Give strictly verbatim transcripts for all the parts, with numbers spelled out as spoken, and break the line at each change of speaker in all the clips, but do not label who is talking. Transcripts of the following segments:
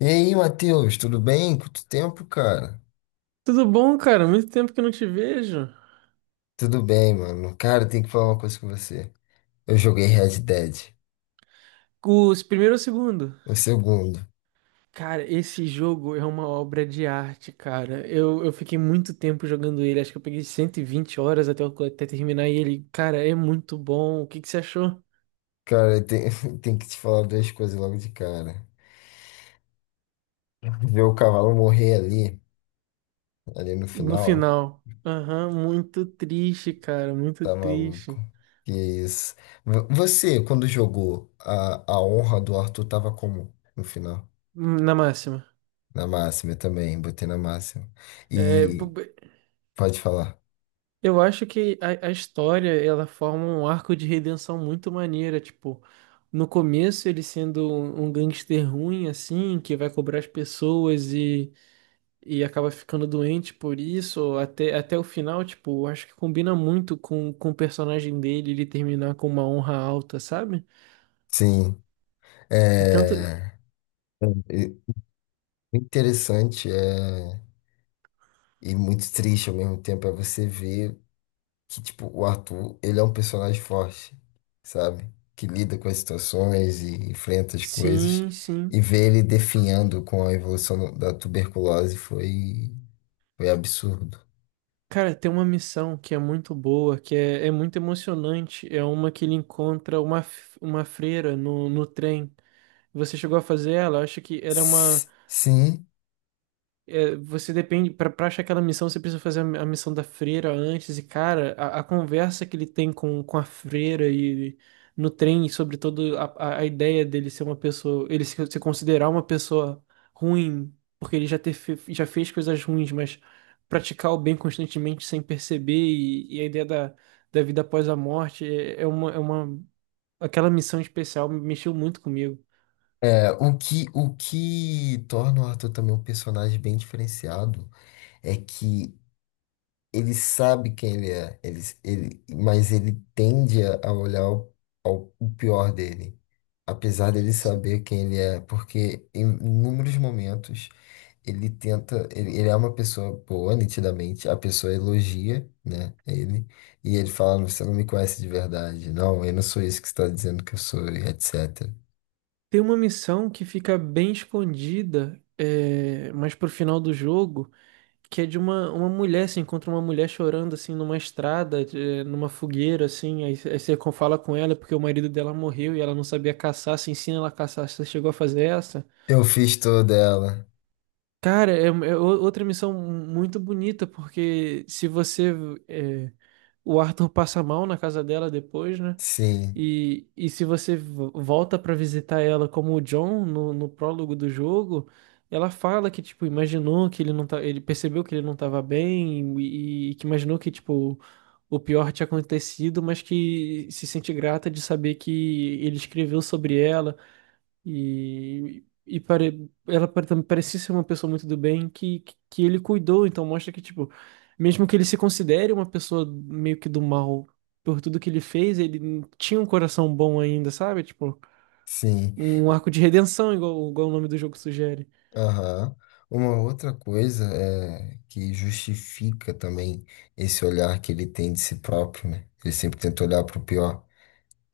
E aí, Matheus, tudo bem? Quanto tempo, cara?
Tudo bom, cara? Muito tempo que eu não te vejo.
Tudo bem, mano. Cara, eu tenho que falar uma coisa com você. Eu joguei Red Dead,
Os primeiro ou segundo?
o segundo.
Cara, esse jogo é uma obra de arte, cara. Eu, eu fiquei muito tempo jogando ele. Acho que eu peguei cento e vinte horas até, eu- até terminar ele. Cara, é muito bom. O que que você achou
Cara, eu tenho, tenho que te falar duas coisas logo de cara. Ver o cavalo morrer ali, ali no
no
final,
final? Aham, muito triste, cara. Muito
tá maluco.
triste.
Que isso. Vo- Você, quando jogou, a, a honra do Arthur tava como no final?
Hum, Na máxima.
Na máxima eu também, botei na máxima.
É,
E pode falar.
eu acho que a, a história ela forma um arco de redenção muito maneira, tipo, no começo ele sendo um, um gangster ruim assim, que vai cobrar as pessoas e, e acaba ficando doente por isso, até, até o final, tipo, eu acho que combina muito com, com o personagem dele, ele terminar com uma honra alta, sabe?
Sim.
Tanto,
É. Interessante, é... e muito triste ao mesmo tempo é você ver que, tipo, o Arthur, ele é um personagem forte, sabe? Que lida com as situações e enfrenta as coisas.
sim, sim.
E ver ele definhando com a evolução do- da tuberculose foi, foi absurdo.
Cara, tem uma missão que é muito boa, que é, é muito emocionante. É uma que ele encontra uma, f- uma freira no, no trem. Você chegou a fazer ela? Eu acho que era uma.
S- Sim,
É, você depende. Pra, pra achar aquela missão, você precisa fazer a, a missão da freira antes. E, cara, a, a conversa que ele tem com, com a freira e no trem sobre toda a, a- a ideia dele ser uma pessoa. Ele se, se considerar uma pessoa ruim, porque ele já, ter, fe- já fez coisas ruins, mas praticar o bem constantemente sem perceber. E, e a ideia da, da vida após a morte é, é uma, é uma. Aquela missão especial mexeu muito comigo.
é, o que, o que torna o Arthur também um personagem bem diferenciado é que ele sabe quem ele é, ele, ele, mas ele tende a a olhar o, ao- o pior dele, apesar dele saber quem ele é, porque em inúmeros momentos ele tenta, ele, ele é uma pessoa boa, nitidamente, a pessoa elogia, né, ele, e ele fala, você não me conhece de verdade, não, eu não sou isso que você está dizendo que eu sou, e etcétera.
Tem uma missão que fica bem escondida, é, mas pro final do jogo, que é de uma, uma mulher, você encontra uma mulher chorando assim numa estrada, é, numa fogueira, assim, aí, aí você con- fala com ela porque o marido dela morreu e ela não sabia caçar, você ensina ela a caçar, você chegou a fazer essa?
Eu fiz toda ela,
Cara, é, é o- outra missão muito bonita, porque se você. É, o Arthur passa mal na casa dela depois, né?
sim,
E, e se você vo- volta pra visitar ela como o John no, no prólogo do jogo, ela fala que, tipo, imaginou que ele não tá, ele percebeu que ele não tava bem e, e que imaginou que, tipo, o pior tinha acontecido, mas que se sente grata de saber que ele escreveu sobre ela. E, e pare... ela pare- também parecia ser uma pessoa muito do bem que, que que ele cuidou, então mostra que, tipo, mesmo que ele se considere uma pessoa meio que do mal por tudo que ele fez, ele tinha um coração bom ainda, sabe? Tipo,
sim.
um arco de redenção, igual, igual o nome do jogo sugere.
Aham. Uma outra coisa é, que justifica também esse olhar que ele tem de si próprio, né? Ele sempre tenta olhar pro pior.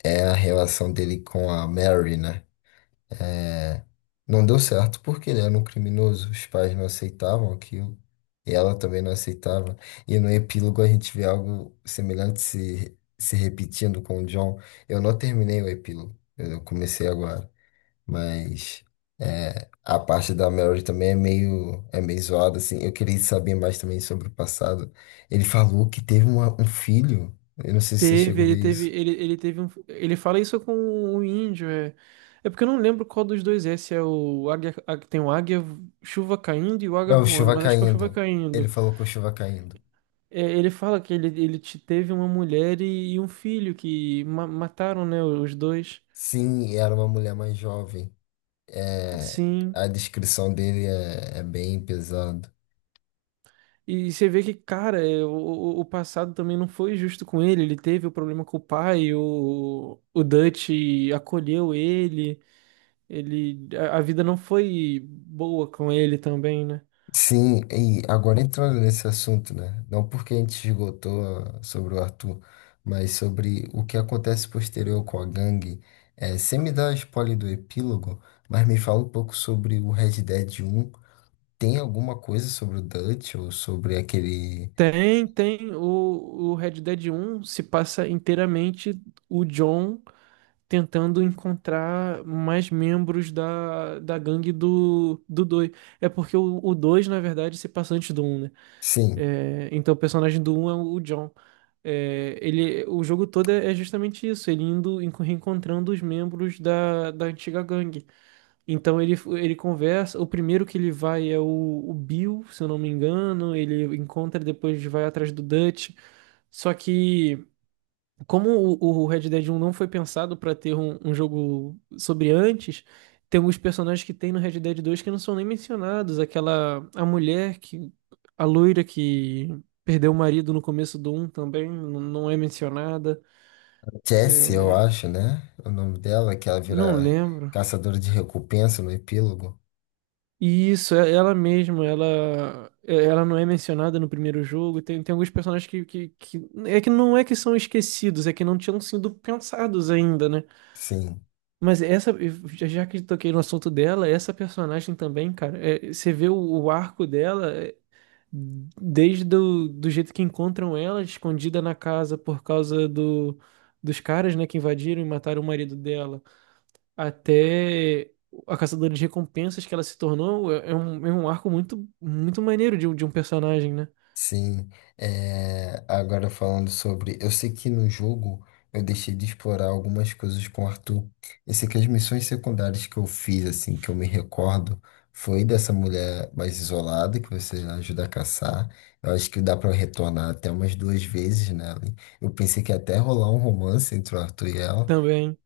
É a relação dele com a Mary, né? É, não deu certo porque ele era um criminoso. Os pais não aceitavam aquilo. E ela também não aceitava. E no epílogo a gente vê algo semelhante se, se repetindo com o John. Eu não terminei o epílogo. Eu comecei agora. Mas é, a parte da Mary também é meio, é meio zoada, assim. Eu queria saber mais também sobre o passado. Ele falou que teve uma- um filho. Eu não sei se você
Teve,
chegou a ver
ele teve,
isso.
ele, ele teve um. Ele fala isso com o índio, é. É porque eu não lembro qual dos dois é, se é o águia, a- tem o águia, chuva caindo e o
É,
águia
o
voando,
Chuva
mas acho que é o chuva
Caindo. Ele
caindo.
falou com o Chuva Caindo.
É, ele fala que ele, ele te- teve uma mulher e, e um filho que ma- mataram, né, os dois.
Sim, e era uma mulher mais jovem. É,
Sim.
a descrição dele é, é bem pesada.
E você vê que, cara, é, o, o o passado também não foi justo com ele. Ele teve o problema com o pai, o, o Dutch acolheu ele, ele, a, a vida não foi boa com ele também, né?
Sim, e agora entrando nesse assunto, né? Não porque a gente esgotou ah, sobre o Arthur, mas sobre o que acontece posterior com a gangue. É, você me dá spoiler do epílogo, mas me fala um pouco sobre o Red Dead um. Tem alguma coisa sobre o Dutch ou sobre aquele.
Tem, tem. O, o Red Dead um se passa inteiramente o John. Tentando encontrar mais membros da, da gangue do, do dois. É porque o, o dois, na verdade, se passa antes do um, né?
Sim,
É, então o personagem do um é o John. É, ele, o jogo todo é é justamente isso, ele indo enco- reencontrando os membros da, da antiga gangue. Então ele, ele conversa, o primeiro que ele vai é o, o Bill, se eu não me engano, ele encontra, depois vai atrás do Dutch. Só que como o, o Red Dead um não foi pensado pra ter um, um jogo sobre antes, tem alguns personagens que tem no Red Dead dois que não são nem mencionados. Aquela, a mulher que, a loira que perdeu o marido no começo do um também n- não é mencionada.
Jessie, eu
É,
acho, né? É o nome dela, que ela
não
vira
lembro.
caçadora de recompensa no epílogo.
E isso, é ela mesma, ela, é- ela não é mencionada no primeiro jogo. Tem, tem alguns personagens que, que, que. É que não é que são esquecidos, é que não tinham sido pensados ainda, né?
Sim.
Mas essa, já já que toquei no assunto dela, essa personagem também, cara, é, você vê o, o arco dela é, desde do, do jeito que encontram ela escondida na casa por causa do, dos caras, né, que invadiram e mataram o marido dela, até a caçadora de recompensas que ela se tornou, é, é um, é um arco muito, muito maneiro de, um- de um personagem, né?
Sim, é, agora falando sobre. Eu sei que no jogo eu deixei de explorar algumas coisas com o Arthur. Eu sei que as missões secundárias que eu fiz, assim, que eu me recordo, foi dessa mulher mais isolada, que você ajuda a caçar. Eu acho que dá pra retornar até umas duas vezes nela. Eu pensei que ia até rolar um romance entre o Arthur e ela.
Também.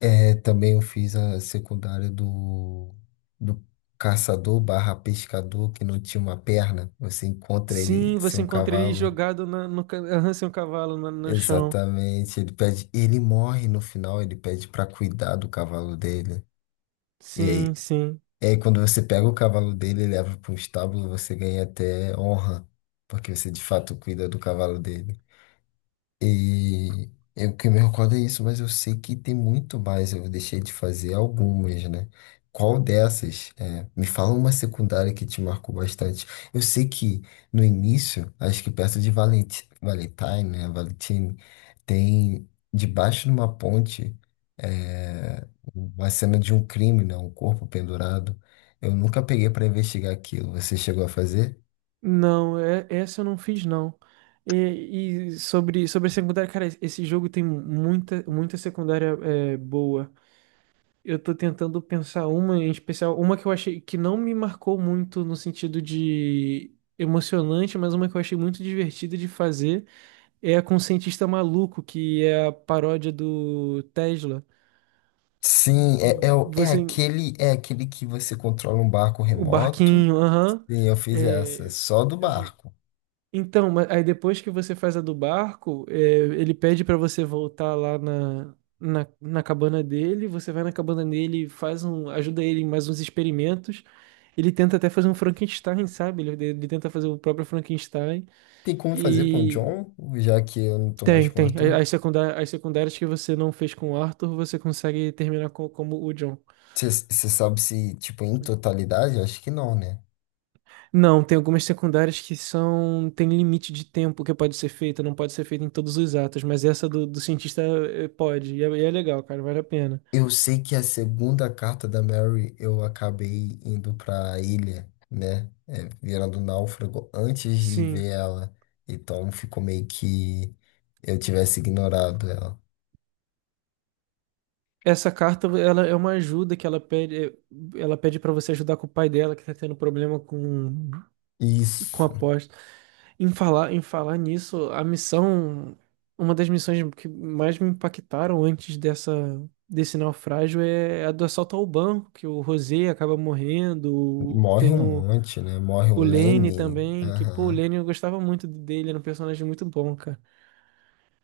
É, também eu fiz a secundária do, do caçador barra pescador que não tinha uma perna. Você encontra ele
Sim,
sem
você
um
encontra ele
cavalo.
jogado na, no, ca- aham, um cavalo na- no chão.
Exatamente. Ele pede, ele morre no final, ele pede pra cuidar do cavalo dele. E
Sim,
aí,
sim.
e aí quando você pega o cavalo dele e leva para um estábulo, você ganha até honra, porque você de fato cuida do cavalo dele. E eu que me recordo é isso, mas eu sei que tem muito mais. Eu deixei de fazer algumas, né? Qual dessas? É, me fala uma secundária que te marcou bastante. Eu sei que no início, acho que perto de Valenti, Valentine, né? Valentine, tem debaixo de uma ponte é, uma cena de um crime, né? Um corpo pendurado. Eu nunca peguei para investigar aquilo. Você chegou a fazer?
Não, é, essa eu não fiz, não. E, e sobre, sobre a secundária, cara, esse jogo tem muita, muita secundária é, boa. Eu tô tentando pensar uma em especial, uma que eu achei que não me marcou muito no sentido de emocionante, mas uma que eu achei muito divertida de fazer é a com o cientista maluco, que é a paródia do Tesla.
Sim, é, é, o- é
Você,
aquele, é aquele que você controla um barco
o
remoto.
barquinho, aham.
E eu fiz essa,
É,
só do barco.
então, ma- aí depois que você faz a do barco, é, ele pede pra você voltar lá na, na, na cabana dele, você vai na cabana dele, faz um, ajuda ele em mais uns experimentos. Ele tenta até fazer um Frankenstein, sabe? Ele, ele tenta fazer o próprio Frankenstein.
Tem como fazer com o
E
John, já que eu não tô mais
tem,
com o
tem.
Arthur?
A- As secundárias, as secundárias que você não fez com o Arthur, você consegue terminar co- como o John.
Você sabe se, tipo, em totalidade? Acho que não, né?
Não, tem algumas secundárias que são. Tem limite de tempo que pode ser feita, não pode ser feita em todos os atos, mas essa do, do cientista eh, pode, e é, e é legal, cara, vale a pena.
Eu sei que a segunda carta da Mary eu acabei indo pra ilha, né? É, virando náufrago antes de ver
Sim.
ela. Então ficou meio que eu tivesse ignorado ela.
Essa carta, ela é uma ajuda que ela pede, eh, ela pede para você ajudar com o pai dela que tá tendo problema com com a
Isso.
aposta. Em falar, em falar nisso, a missão, uma das missões que mais me impactaram antes dessa desse naufrágio é a do assalto ao banco, que o Rosé acaba morrendo,
Morre
tem
um
o
monte, né? Morre o
O Lenny
Lenny.
também, que, pô, o
Aham.
Lenny eu gostava muito dele, era um personagem muito bom, cara.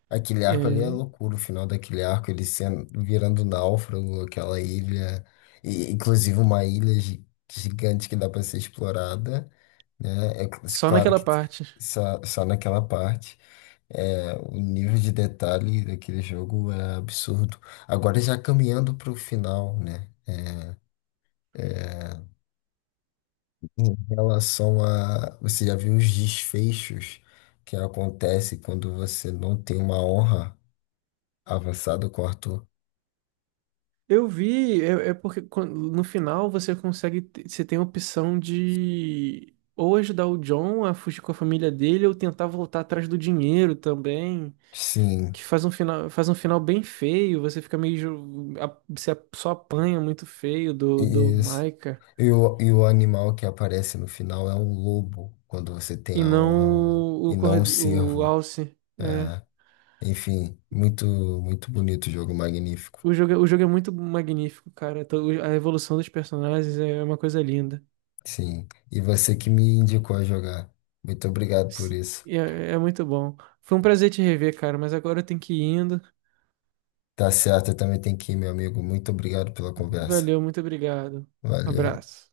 Aquele arco ali é
É,
loucura, o final daquele arco, ele sendo, virando náufrago, aquela ilha, e, inclusive uma ilha gi- gigante que dá para ser explorada, né? É cl-
só
claro
naquela
que tem-
parte.
só, só naquela parte. É, o nível de detalhe daquele jogo é absurdo. Agora já caminhando para o final, né? É, em relação a, você já viu os desfechos que acontece quando você não tem uma honra avançada com o Arthur?
Eu vi, é, é porque quan- no final você consegue, te- você tem a opção de ou ajudar o John a fugir com a família dele ou tentar voltar atrás do dinheiro também,
Sim,
que faz um final, faz um final bem feio, você fica meio, ju- a- você a- só apanha muito feio do, do
isso.
Micah
E o, e o animal que aparece no final é um lobo, quando você tem
e
a honra
não
ruim,
o,
e
o,
não um
Cord- o
cervo.
Alce.
É, enfim, muito, muito bonito o jogo, magnífico.
O jogo, é- o jogo é muito magnífico, cara. Então, a evolução dos personagens é uma coisa linda.
Sim, e você que me indicou a jogar. Muito obrigado por
Se-
isso.
É, é muito bom. Foi um prazer te rever, cara, mas agora eu tenho que ir indo.
Tá certo, eu também tenho que ir, meu amigo. Muito obrigado pela conversa.
Valeu, muito obrigado.
Valeu.
Abraço.